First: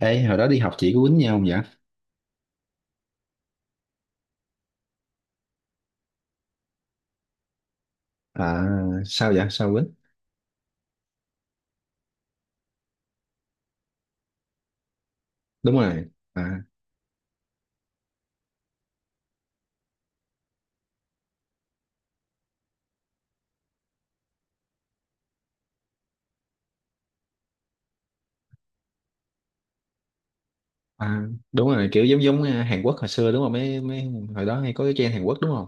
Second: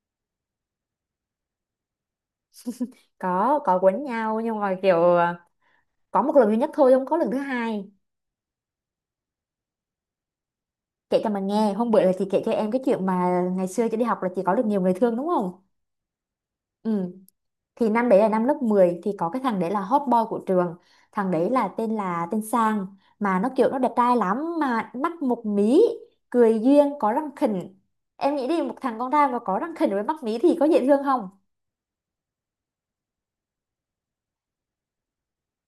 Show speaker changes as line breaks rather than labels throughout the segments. Ê, hồi đó đi học chị có quýnh nhau không vậy?
Có quấn nhau nhưng mà kiểu có một lần duy nhất thôi, không có lần thứ hai.
À, sao vậy? Sao quýnh?
Kể cho mà nghe, hôm bữa là chị kể cho em cái chuyện mà ngày xưa chị đi học là chị có được nhiều người thương, đúng không?
Đúng rồi. À,
Ừ. Thì năm đấy là năm lớp 10, thì có cái thằng đấy là hot boy của trường. Thằng đấy là tên Sang. Mà nó kiểu nó đẹp trai lắm, mà mắt một mí. Cười duyên, có răng khỉnh. Em nghĩ đi, một thằng con trai mà có răng khỉnh với mắt mí thì có dễ thương
à,
không?
đúng rồi, kiểu giống giống Hàn Quốc hồi xưa đúng không? Mấy mấy hồi đó hay có cái trend Hàn Quốc đúng không?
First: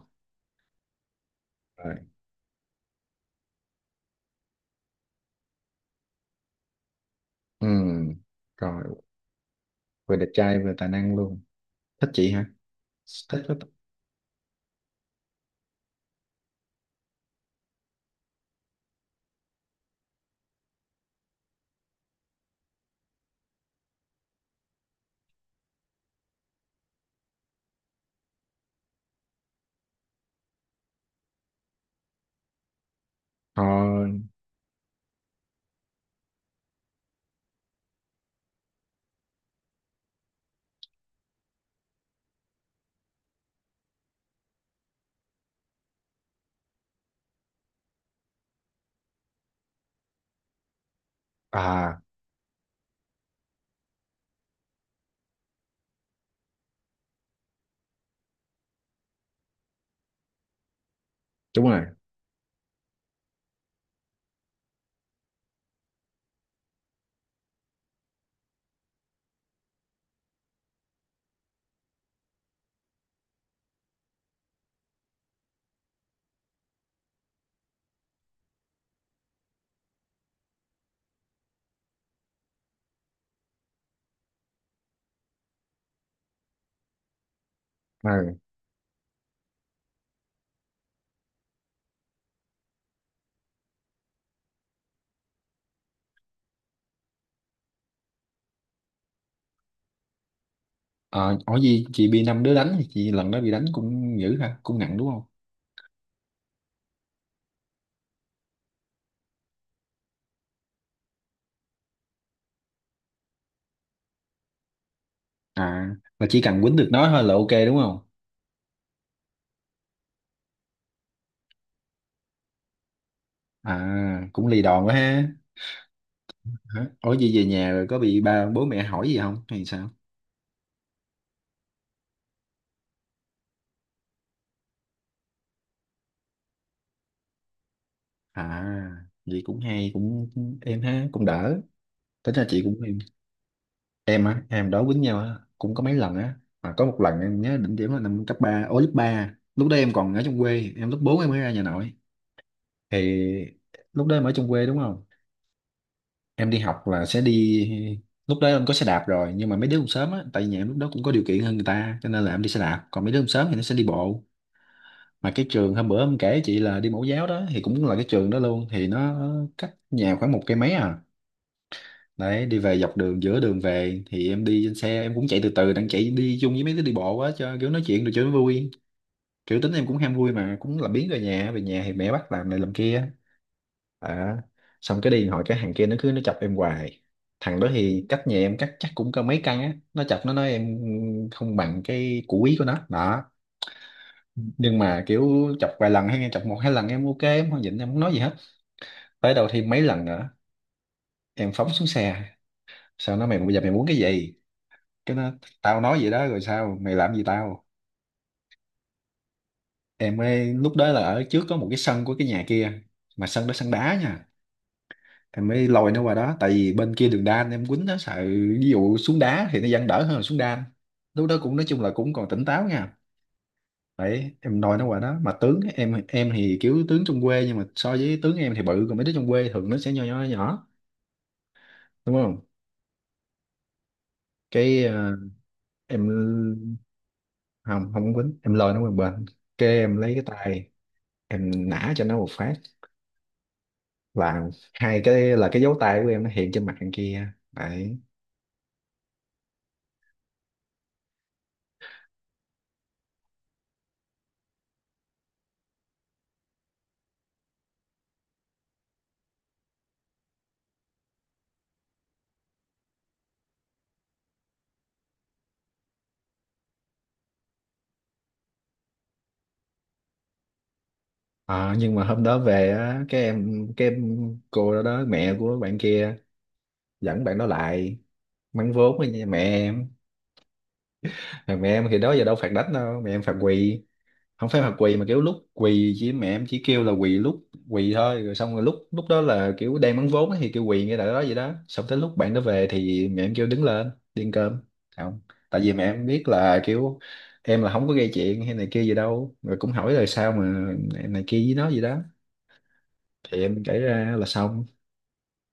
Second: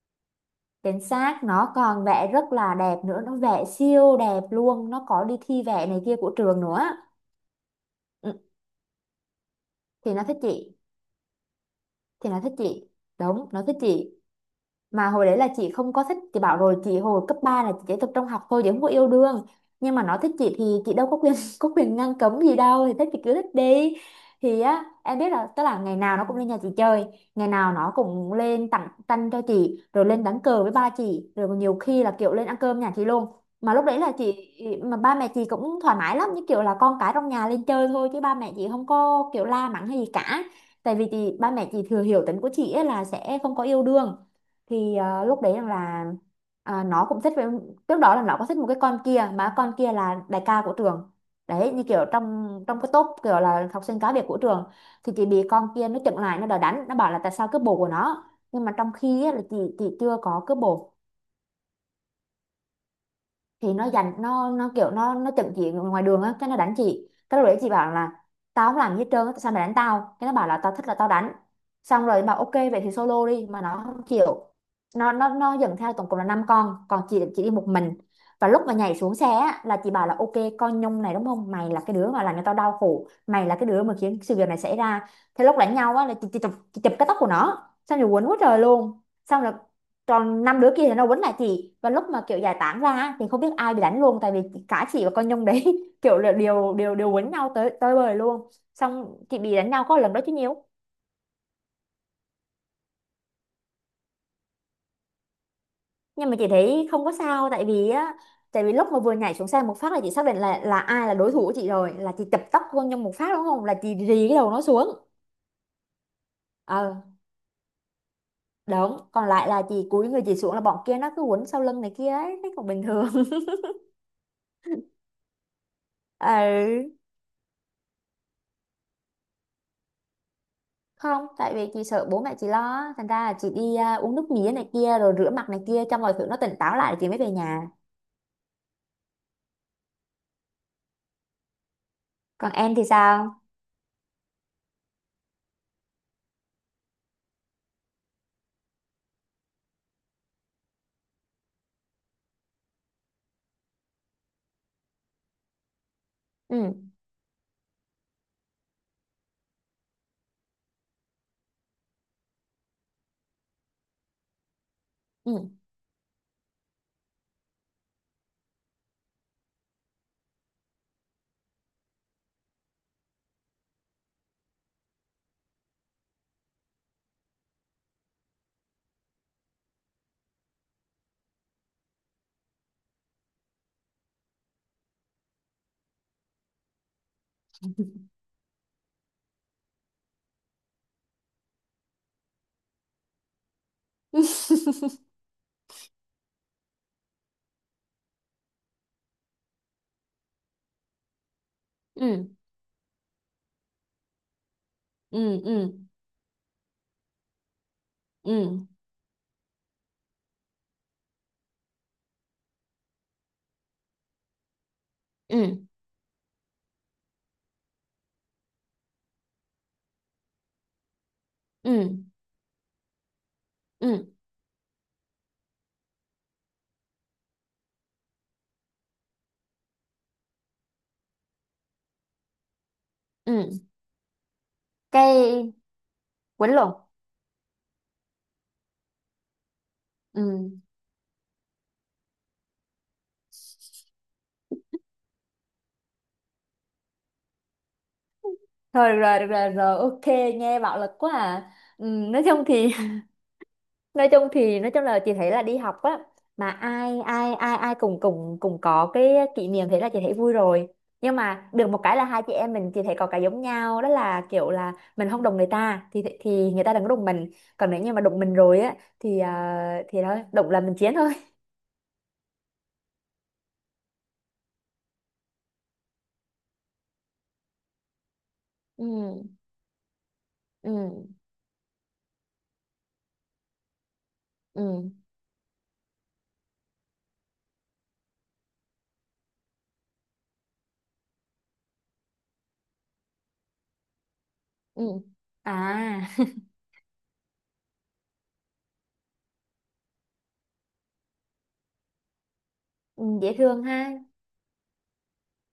Chính xác, nó
Rồi.
còn vẽ rất là đẹp nữa, nó vẽ siêu đẹp luôn, nó có đi thi vẽ này kia của trường nữa.
Ừ,
Ừ,
rồi,
thì
vừa
nó
đẹp
thích
trai vừa
chị
tài năng luôn. Thích
thì
chị
nó
hả?
thích chị
Thích
đúng,
quá.
nó thích chị. Mà hồi đấy là chị không có thích, chị bảo rồi, chị hồi cấp 3 là chị chỉ tập trung học thôi chứ không có yêu đương. Nhưng mà nó thích chị thì chị đâu có quyền có quyền ngăn cấm gì đâu, thì thích thì cứ thích đi. Thì á, em biết, là tức là ngày nào nó cũng lên nhà chị chơi. Ngày nào nó cũng lên tặng tanh cho chị, rồi lên đánh cờ với ba chị, rồi nhiều khi là kiểu lên ăn cơm nhà chị luôn.
Ờ,
Mà lúc đấy là chị. Mà ba mẹ chị cũng thoải mái lắm, như kiểu là con cái trong nhà lên chơi thôi chứ ba mẹ chị không có kiểu la mắng hay gì cả. Tại vì chị, ba mẹ chị thừa hiểu tính của chị ấy là sẽ không có yêu đương. Thì lúc đấy rằng là, nó cũng thích với. Trước đó là nó có thích một cái con kia, mà con kia là đại ca của trường. Đấy, như
à,
kiểu trong trong cái top kiểu là học sinh cá biệt của trường. Thì chị bị con kia nó chặn lại, nó đòi đánh, nó bảo là tại sao cướp bồ của nó. Nhưng mà trong khi á, là chị chưa có cướp bồ.
đúng rồi.
Thì nó dành, nó kiểu nó chận chị ngoài đường á, cái nó đánh chị, cái lúc đấy chị bảo là. Tao không làm gì hết trơn á, sao mày đánh tao? Cái nó bảo là tao thích là tao đánh. Xong rồi bảo ok vậy thì solo đi mà nó không chịu. Nó dẫn theo tổng cộng là năm con, còn chị đi một mình. Và lúc mà nhảy xuống xe á, là chị bảo là ok. Con nhông này đúng không, mày là cái đứa mà làm cho tao đau khổ, mày là cái đứa mà khiến sự việc này xảy ra. Thế lúc đánh nhau á, là chị chụp cái tóc của nó xong rồi quấn
À,
quá trời luôn. Xong rồi. Còn năm đứa kia thì nó quấn lại chị, và lúc mà kiểu giải tán ra á, thì không biết ai bị đánh luôn, tại vì. Cả chị và con Nhung đấy. Kiểu là đều đều đều quấn nhau tới tới bời luôn. Xong chị bị đánh nhau có lần đó chứ nhiều.
ờ, ở gì chị bị năm đứa đánh thì chị lần đó bị đánh cũng dữ ha, cũng nặng đúng không?
Nhưng mà chị thấy không có sao, tại vì á. Tại vì lúc mà vừa nhảy xuống xe một phát là chị xác định là ai là đối thủ của chị rồi, là chị chập tóc con Nhung một phát đúng không, là chị rì cái đầu nó xuống.
À, là chỉ cần quýnh
Ờ.
được nó thôi là ok đúng không?
Đúng, còn lại là chị cúi người chị xuống, là bọn kia nó cứ quấn sau lưng này kia ấy, thấy còn bình thường.
À, cũng lì đòn quá ha. Hả?
Ừ.
Ủa gì về nhà rồi có bị ba bố mẹ hỏi gì không hay sao?
Không, tại vì chị sợ bố mẹ chị lo á, thành ra là chị đi uống nước mía này kia rồi rửa mặt này kia cho mọi thứ nó tỉnh táo lại rồi chị mới về nhà.
À, vậy cũng hay, cũng em ha, cũng đỡ. Tính ra
Còn
chị
em
cũng
thì
em.
sao?
Em á, em đó quýnh nhau á, cũng có mấy lần á. Mà có một lần em nhớ đỉnh điểm là năm cấp 3 lớp ba. Lúc đó em còn ở trong quê, em lớp 4 em mới ra nhà nội. Thì lúc đó em ở trong quê đúng không? Em đi
Ừ,
học là sẽ đi, lúc đó em có xe đạp rồi, nhưng mà mấy đứa cũng sớm á, tại vì nhà em lúc đó cũng có điều kiện hơn người ta cho nên là em đi xe đạp, còn mấy đứa cũng sớm thì nó sẽ đi bộ. Mà cái
ừ.
trường hôm bữa em kể chị là đi mẫu giáo đó thì cũng là cái trường đó luôn, thì nó cách nhà khoảng một cây mấy à. Đấy, đi về dọc đường giữa đường về thì em đi trên xe, em cũng chạy từ từ, đang chạy đi chung với mấy đứa đi bộ quá cho kiểu nói chuyện được cho nó vui. Kiểu tính em cũng ham vui mà cũng làm biếng về nhà, về nhà thì mẹ bắt làm này làm kia. à, Xong cái đi hỏi cái hàng kia nó cứ chọc em hoài. Thằng đó thì cách nhà em cách chắc cũng có mấy căn á, nó chọc nó nói em không bằng cái củ quý của nó đó. Nhưng mà kiểu chọc vài lần hay nghe chọc một hai lần em ok, em không nhịn, em không nói gì hết. Tới đầu thêm mấy lần nữa em phóng xuống
Ừ,
xe. Sao nó, mày bây giờ mày muốn cái gì? Cái nó,
ừ, ừ,
tao nói vậy đó rồi sao mày làm gì tao?
ừ,
Em mới lúc đó là ở trước có một cái sân của cái nhà kia, mà sân đó sân đá nha. Em
ừ,
mới lôi nó qua đó tại vì bên kia đường đan em quýnh nó sợ, ví dụ xuống đá thì nó vẫn đỡ hơn là xuống đan. Lúc đó cũng nói chung là
ừ,
cũng còn tỉnh táo nha.
ừ,
Đấy, em nói nó quả đó mà tướng em thì kiểu tướng trong quê, nhưng mà so với tướng em thì bự, còn mấy đứa trong quê thường nó sẽ nhỏ nhỏ nhỏ, đúng không?
ừ.
Cái
Cây
em
quấn lộn.
không không quýnh, em lôi nó qua một bên. Cái em lấy cái
Ừ.
tay em nã cho nó một phát, là hai cái, là cái dấu tay của em nó hiện trên mặt thằng kia đấy.
Thôi được rồi, rồi, ok, nghe bạo lực quá à. Ừ, nói chung thì nói chung là chị thấy là đi học á. Mà ai ai cùng cùng cùng có cái kỷ niệm thế là chị thấy vui rồi. Nhưng mà được một cái là hai chị em mình, chị thấy có cái giống nhau, đó là kiểu là mình không đụng người ta thì người ta đừng có đụng mình. Còn nếu như mà đụng mình rồi á thì thì thôi, đụng là mình chiến thôi.
Ờ, nhưng mà hôm đó về á cái em, cô đó đó mẹ của bạn kia dẫn bạn đó lại mắng
Ừ,
vốn với nhà mẹ em.
ừ,
Mà mẹ em thì đó giờ đâu phạt đánh đâu, mẹ em phạt quỳ, không phải là
ừ,
quỳ mà kiểu lúc quỳ chỉ, mẹ em chỉ kêu là quỳ lúc quỳ thôi, rồi xong rồi lúc lúc đó là kiểu đang bán vốn á thì kêu quỳ ngay tại đó vậy đó, xong tới lúc bạn đó về thì mẹ em kêu đứng lên đi ăn cơm.
ừ.
Không, tại vì mẹ em
À.
biết là kiểu em là không có gây chuyện hay này kia gì đâu, rồi cũng hỏi là sao mà em này kia với nó gì đó.
Ừ, dễ
Thì em
thương
kể
ha.
ra là xong.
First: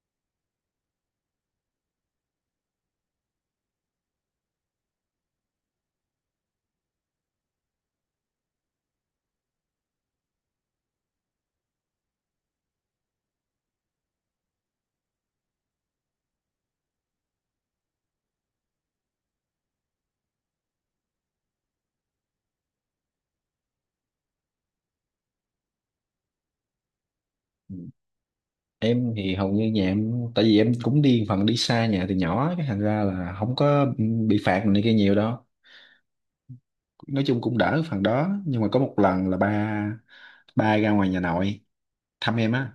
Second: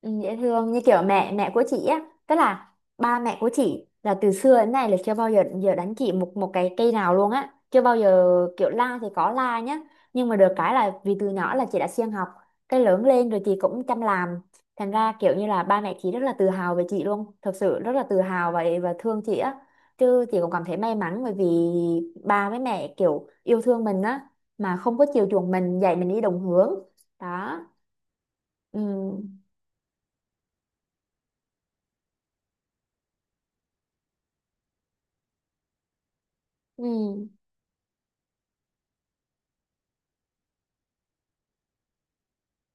Ừ, dễ thương như kiểu mẹ mẹ của chị á. Tức là, ba mẹ của chị là từ xưa đến nay là chưa bao giờ giờ đánh chị một một cái cây nào luôn á, chưa bao giờ. Kiểu la thì có la nhá, nhưng mà được cái là vì từ nhỏ là chị đã siêng học. Cái lớn lên rồi chị cũng chăm làm. Thành ra kiểu như là ba mẹ chị rất là tự hào về chị luôn, thật sự rất là tự hào và thương chị á. Chứ chị cũng cảm thấy may mắn bởi vì ba với mẹ kiểu yêu thương mình á, mà không có chiều chuộng mình, dạy mình đi đúng hướng. Đó.
Em
Ừ.
thì hầu như nhà em tại vì em cũng đi phần đi xa nhà từ nhỏ á, cái thành ra là không có bị phạt này kia nhiều đâu. Nói
Ừ,
chung cũng đỡ phần đó, nhưng mà có một lần là ba ba ra ngoài nhà nội thăm em á,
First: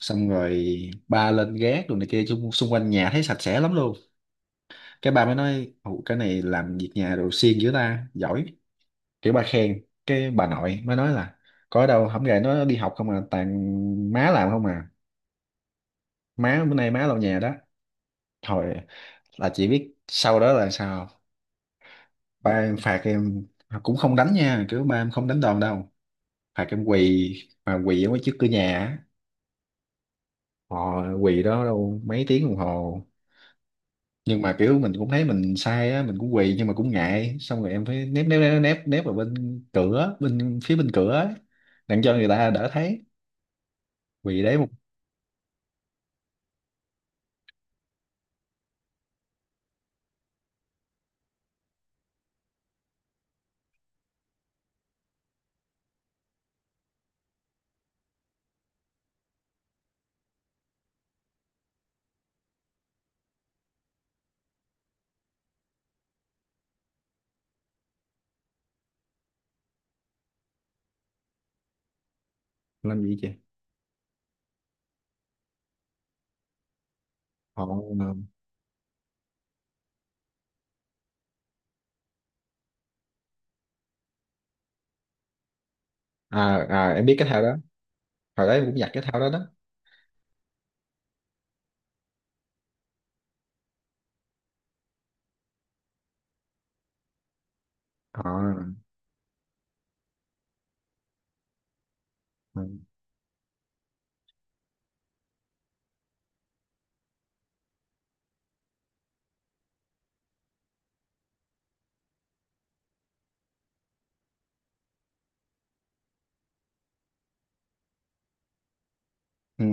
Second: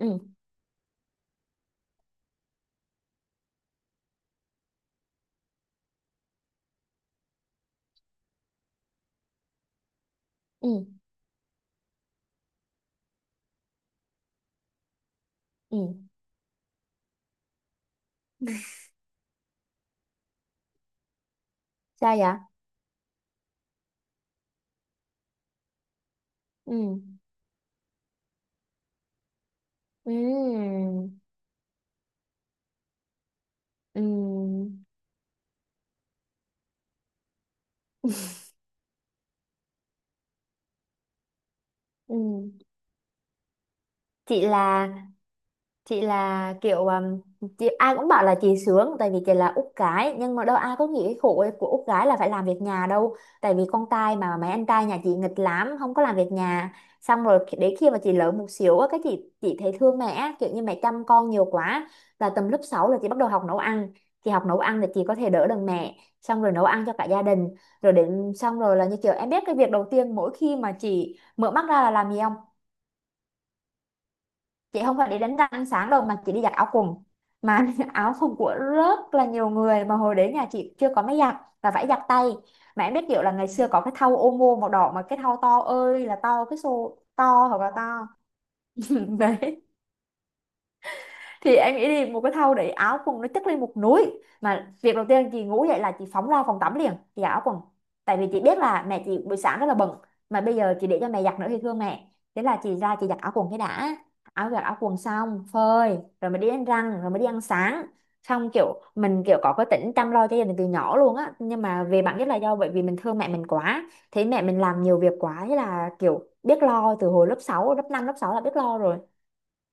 ừ,
rồi ba lên gác rồi này kia chung xung quanh nhà thấy sạch sẽ lắm luôn. Cái ba mới nói: "Ồ, cái này làm việc nhà đồ siêng dữ ta, giỏi." Kiểu ba khen, cái bà nội
ừ,
mới nói là có đâu, không gầy nó đi học không à, toàn má làm không à,
ừ.
má bữa nay má lau nhà đó. Thôi, là chỉ biết sau đó là sao không?
Sao vậy?
Ba em phạt em, cũng không đánh nha, kiểu ba em không đánh đòn đâu, phạt em
Ừ,
quỳ mà quỳ ở ngoài trước cửa nhà á.
ừ,
Họ, quỳ đó đâu mấy tiếng đồng hồ,
ừ.
nhưng mà kiểu mình cũng thấy mình sai á, mình cũng quỳ nhưng mà cũng ngại, xong rồi em phải nép nép nép nép nép vào bên cửa, bên phía bên cửa á, đặng cho người ta
Ừ.
đỡ thấy. Quỳ
Chị
đấy một.
là, chị là kiểu chị, ai cũng bảo là chị sướng tại vì chị là út gái, nhưng mà đâu ai có nghĩ cái khổ của út gái là phải làm việc nhà đâu. Tại vì con trai mà, mấy anh trai nhà chị nghịch lắm không có làm việc nhà. Xong rồi đến khi mà chị lớn một xíu á, cái chị thấy thương mẹ á, kiểu như mẹ chăm con nhiều quá. Là tầm lớp 6 là chị bắt đầu học nấu ăn. Chị học nấu ăn thì chị có thể đỡ đần mẹ, xong rồi nấu ăn cho cả gia đình. Rồi đến, xong rồi là như kiểu em biết cái việc đầu tiên mỗi khi mà chị mở mắt ra là làm gì không?
Làm gì chị.
Chị không phải đi đánh răng sáng đâu mà chị đi giặt áo quần. Mà
Họ.
áo quần của rất là nhiều người, mà hồi đấy nhà chị chưa có máy giặt, và phải giặt tay. Mà em biết kiểu là ngày xưa có cái thau ô mô màu đỏ, mà cái thau to ơi là to, cái
À, à
xô
em biết cái thao
to
đó,
hoặc là to.
hồi đó em cũng giặt cái thao đó đó.
Đấy. Thì em nghĩ đi, một cái thau để áo quần nó chất lên một núi, mà việc đầu tiên chị ngủ dậy là chị phóng ra phòng tắm liền chị giặt áo quần. Tại vì
Họ.
chị biết là mẹ chị buổi sáng rất là bận, mà bây giờ chị để cho mẹ giặt nữa thì thương mẹ, thế là
Ừ,
chị ra chị giặt áo quần cái đã. Giặt áo quần xong, phơi rồi mới đi đánh răng, rồi mới đi ăn sáng. Xong kiểu mình kiểu có cái tính chăm lo cho gia đình từ nhỏ luôn á, nhưng mà về bản chất là do bởi vì mình thương mẹ mình quá. Thấy mẹ mình làm nhiều việc quá, thế là kiểu biết lo từ hồi lớp 6 lớp 5 lớp 6 là biết lo rồi.
ừ,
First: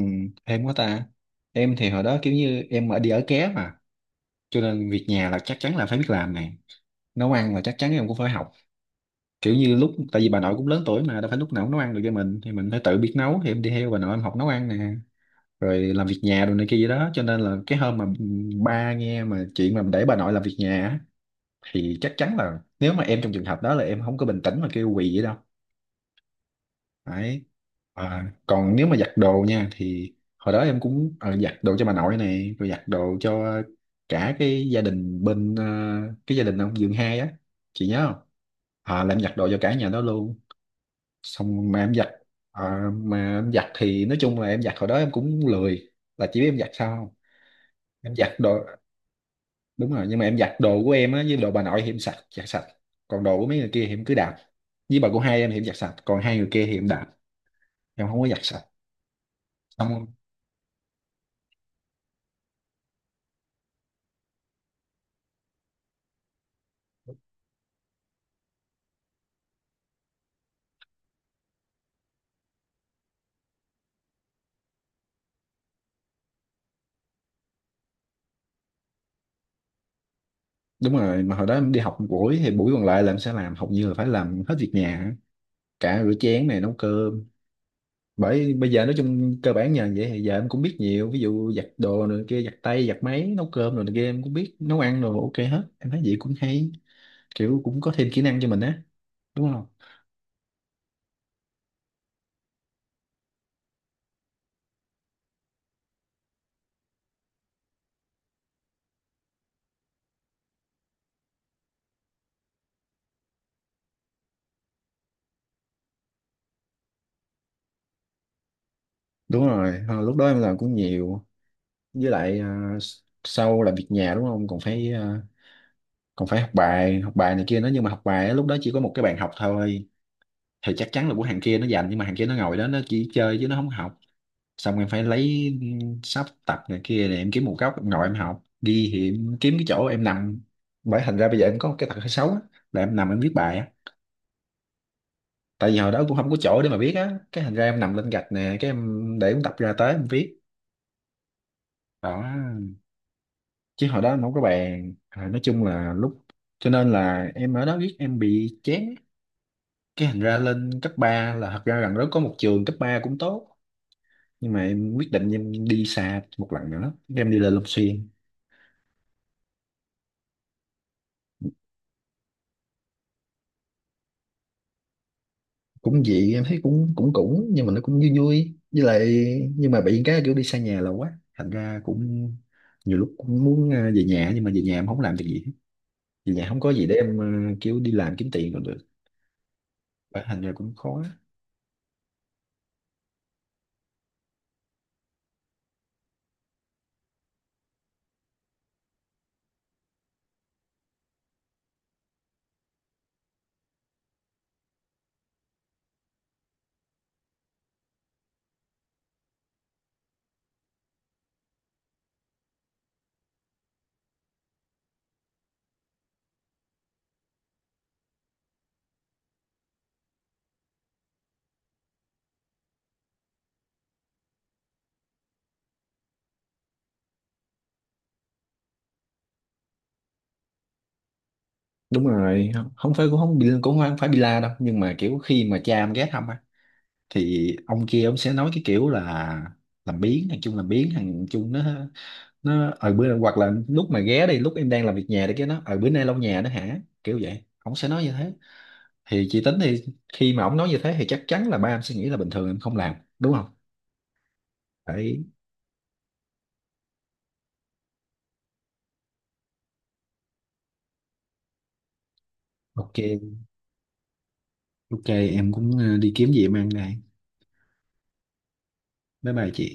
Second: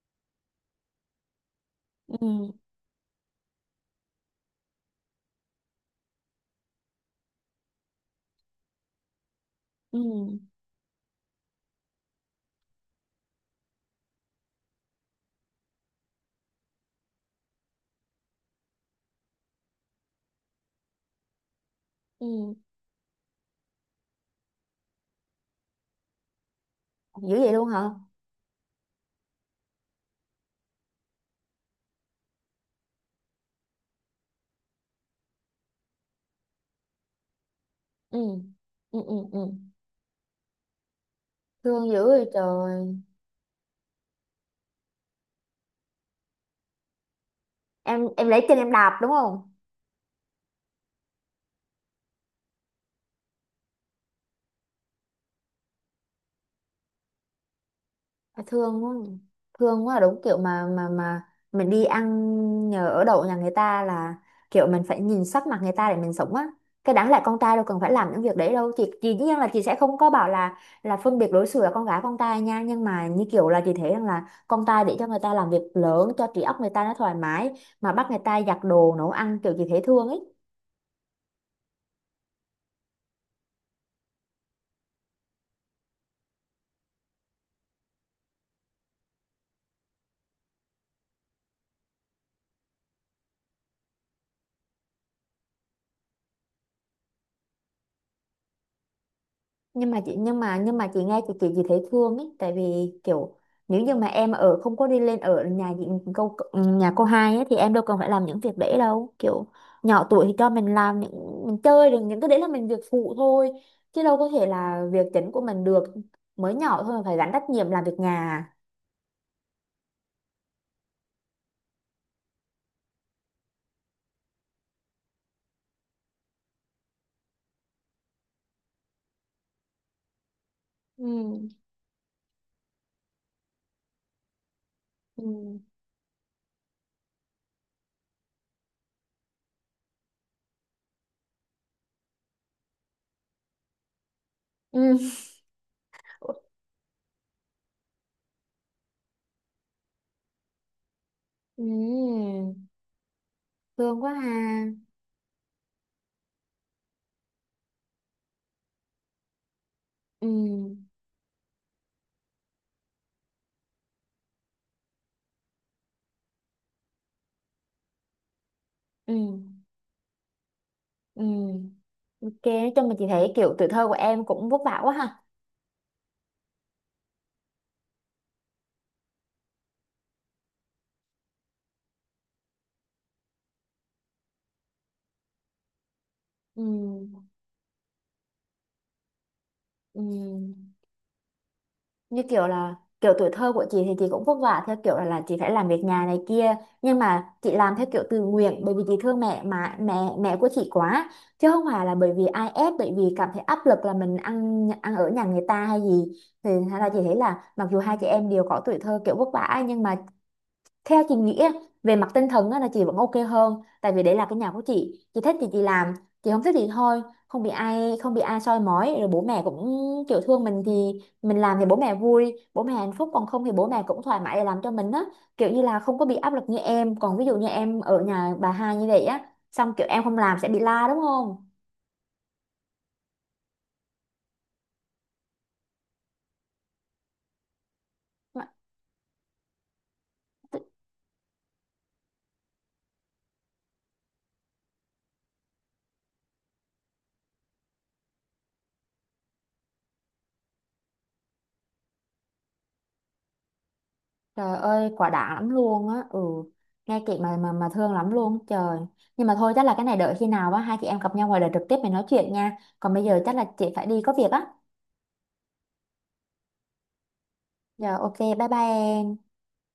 em quá ta. Em thì hồi đó
Ừ,
kiểu như em ở đi ở ké mà, cho nên việc nhà là chắc chắn là phải biết làm này, nấu ăn là chắc chắn em cũng phải học, kiểu như lúc
ừ,
tại vì bà nội cũng lớn tuổi mà đâu phải lúc nào cũng nấu ăn được cho mình thì mình phải tự biết nấu, thì em đi theo bà nội em học nấu ăn nè, rồi làm việc nhà đồ này kia vậy đó, cho nên là cái hôm mà ba nghe mà chuyện mà để bà nội làm việc nhà á, thì chắc chắn
ừ.
là nếu mà em trong trường hợp đó là em không có bình tĩnh mà kêu quỳ vậy đâu.
Dữ
Đấy.
vậy luôn hả?
À, còn nếu mà giặt đồ nha, thì hồi đó em cũng giặt đồ cho bà nội này, rồi giặt đồ cho cả cái gia đình bên cái gia đình ông Dương hai á, chị nhớ không?
Ừ, ừ,
À,
ừ,
làm giặt
ừ.
đồ cho cả nhà đó luôn. Xong mà
Thương
em giặt
dữ vậy trời.
mà em giặt thì nói chung là em giặt hồi đó em cũng lười, là chỉ biết em giặt sao không.
em
Em
em
giặt
lấy chân
đồ,
em đạp đúng không?
đúng rồi, nhưng mà em giặt đồ của em á với đồ bà nội thì em sạch, giặt sạch, còn đồ của mấy người kia thì em cứ đạp. Với bà của hai em thì em giặt sạch, còn hai người kia thì em đạp, em không có giặt
À,
sạch.
thương quá. Thương quá,
Xong.
đúng kiểu mà. Mình đi ăn nhờ ở đậu nhà người ta là kiểu mình phải nhìn sắc mặt người ta để mình sống á. Cái đáng lẽ con trai đâu cần phải làm những việc đấy đâu, chị dĩ nhiên là chị sẽ không có bảo là phân biệt đối xử là con gái con trai nha, nhưng mà như kiểu là chị thấy rằng là con trai để cho người ta làm việc lớn cho trí óc người ta nó thoải mái. Mà bắt người ta giặt đồ nấu ăn kiểu chị thấy thương ấy.
Đúng rồi, mà hồi đó em đi học một buổi thì buổi còn lại là em sẽ làm, hầu như là phải làm hết việc nhà á. Cả rửa chén này nấu cơm. Bởi bây giờ nói chung cơ bản nhờ vậy thì giờ em cũng biết nhiều, ví dụ giặt đồ này kia, giặt tay giặt máy, nấu cơm rồi này kia, em cũng biết nấu ăn rồi, ok hết. Em thấy vậy cũng hay, kiểu cũng có thêm kỹ năng cho mình á, đúng không?
Nhưng mà chị, nhưng mà chị nghe, chị thấy thương ấy tại vì kiểu, nếu như mà em ở không có đi lên ở nhà chị, câu nhà cô hai ấy, thì em đâu cần phải làm những việc đấy đâu, kiểu. Nhỏ tuổi thì cho mình làm những mình chơi được, những cái đấy là mình việc phụ thôi, chứ đâu có thể là việc chính của mình được. Mới nhỏ thôi mà phải gánh trách nhiệm làm việc nhà à.
Đúng rồi. À, lúc đó em làm cũng nhiều, với lại à, sau làm việc nhà đúng không, còn phải à, còn phải học bài, học bài này kia nữa, nhưng mà học bài á, lúc đó chỉ có một cái bàn học thôi, thì chắc chắn là của hàng
Ừ,
kia nó dành, nhưng mà hàng kia nó ngồi đó nó chỉ chơi chứ nó không học. Xong em phải
ừ,
lấy sắp tập này kia để em kiếm một góc em ngồi em học đi, thì em kiếm cái chỗ em nằm. Bởi thành ra bây giờ em có một cái tật hơi xấu á, là em nằm em viết bài á,
ừ.
tại vì hồi đó cũng không có chỗ để mà viết á, cái thành ra em nằm lên gạch nè, cái em để em tập ra tới em viết.
Ừ.
Đó. Chứ hồi
Thương
đó
quá
em không có
ha.
bàn. Rồi, nói chung là lúc, cho nên là em ở đó viết em bị chán. Cái thành
Ừ,
ra lên cấp 3 là thật ra gần đó có một trường cấp 3 cũng tốt, nhưng mà em quyết định em đi xa một lần nữa, em đi lên Long Xuyên.
ừ, ừ. Ok, nói chung mà chị thấy kiểu tuổi thơ của em cũng vất vả quá ha.
Cũng dị em thấy cũng cũng cũng nhưng mà nó cũng vui vui, với lại, nhưng mà bị cái kiểu đi xa nhà là quá thành ra cũng nhiều lúc cũng muốn về nhà, nhưng mà về nhà em không làm được gì hết. Về nhà không có gì để em
Ừ.
kiểu đi làm kiếm tiền còn được. Phải, thành ra
Ừm,
cũng khó.
như kiểu là, kiểu tuổi thơ của chị thì chị cũng vất vả theo kiểu là chị phải làm việc nhà này kia. Nhưng mà chị làm theo kiểu tự nguyện bởi vì chị thương mẹ mà mẹ mẹ của chị quá, chứ không phải là bởi vì ai ép, bởi vì cảm thấy áp lực là mình ăn ăn ở nhà người ta hay gì. Thì hay là chị thấy là mặc dù hai chị em đều có tuổi thơ kiểu vất vả, nhưng mà theo chị nghĩ á, về mặt tinh thần á, là chị vẫn ok hơn tại vì đấy là cái nhà của chị thích thì chị làm, chị không thích thì thôi. Không bị ai soi mói, rồi bố mẹ cũng kiểu thương mình thì, mình làm thì bố mẹ vui, bố mẹ hạnh phúc, còn không thì bố mẹ cũng thoải mái để làm cho mình á. Kiểu như là không có bị áp lực như em, còn ví dụ như em ở nhà bà hai như vậy á, xong kiểu em không làm sẽ bị la đúng không?
Đúng rồi, không, không phải, cũng không bị, cũng không phải bị la đâu, nhưng mà kiểu khi mà cha em ghé thăm á, thì ông kia ông sẽ nói cái kiểu là làm biếng thằng chung, làm biếng thằng chung nó ở bữa, hoặc là lúc mà ghé đi lúc em đang làm việc nhà đi cái nó ở bữa nay lau nhà đó hả, kiểu vậy, ổng sẽ nói như thế. Thì chị tính thì khi mà ổng nói như thế thì chắc chắn là ba em sẽ nghĩ là bình thường em không làm, đúng không?
Trời ơi, quả
Đấy.
đã lắm luôn á. Ừ. Nghe chị mà thương lắm luôn trời. Nhưng mà thôi, chắc là cái này đợi khi nào á hai chị em gặp nhau ngoài đời trực tiếp mình nói chuyện nha, còn
Ok,
bây giờ chắc là chị phải đi có việc á.
ok, em cũng đi kiếm gì em ăn đây.
Rồi ok, bye bye em.
Bye bye chị.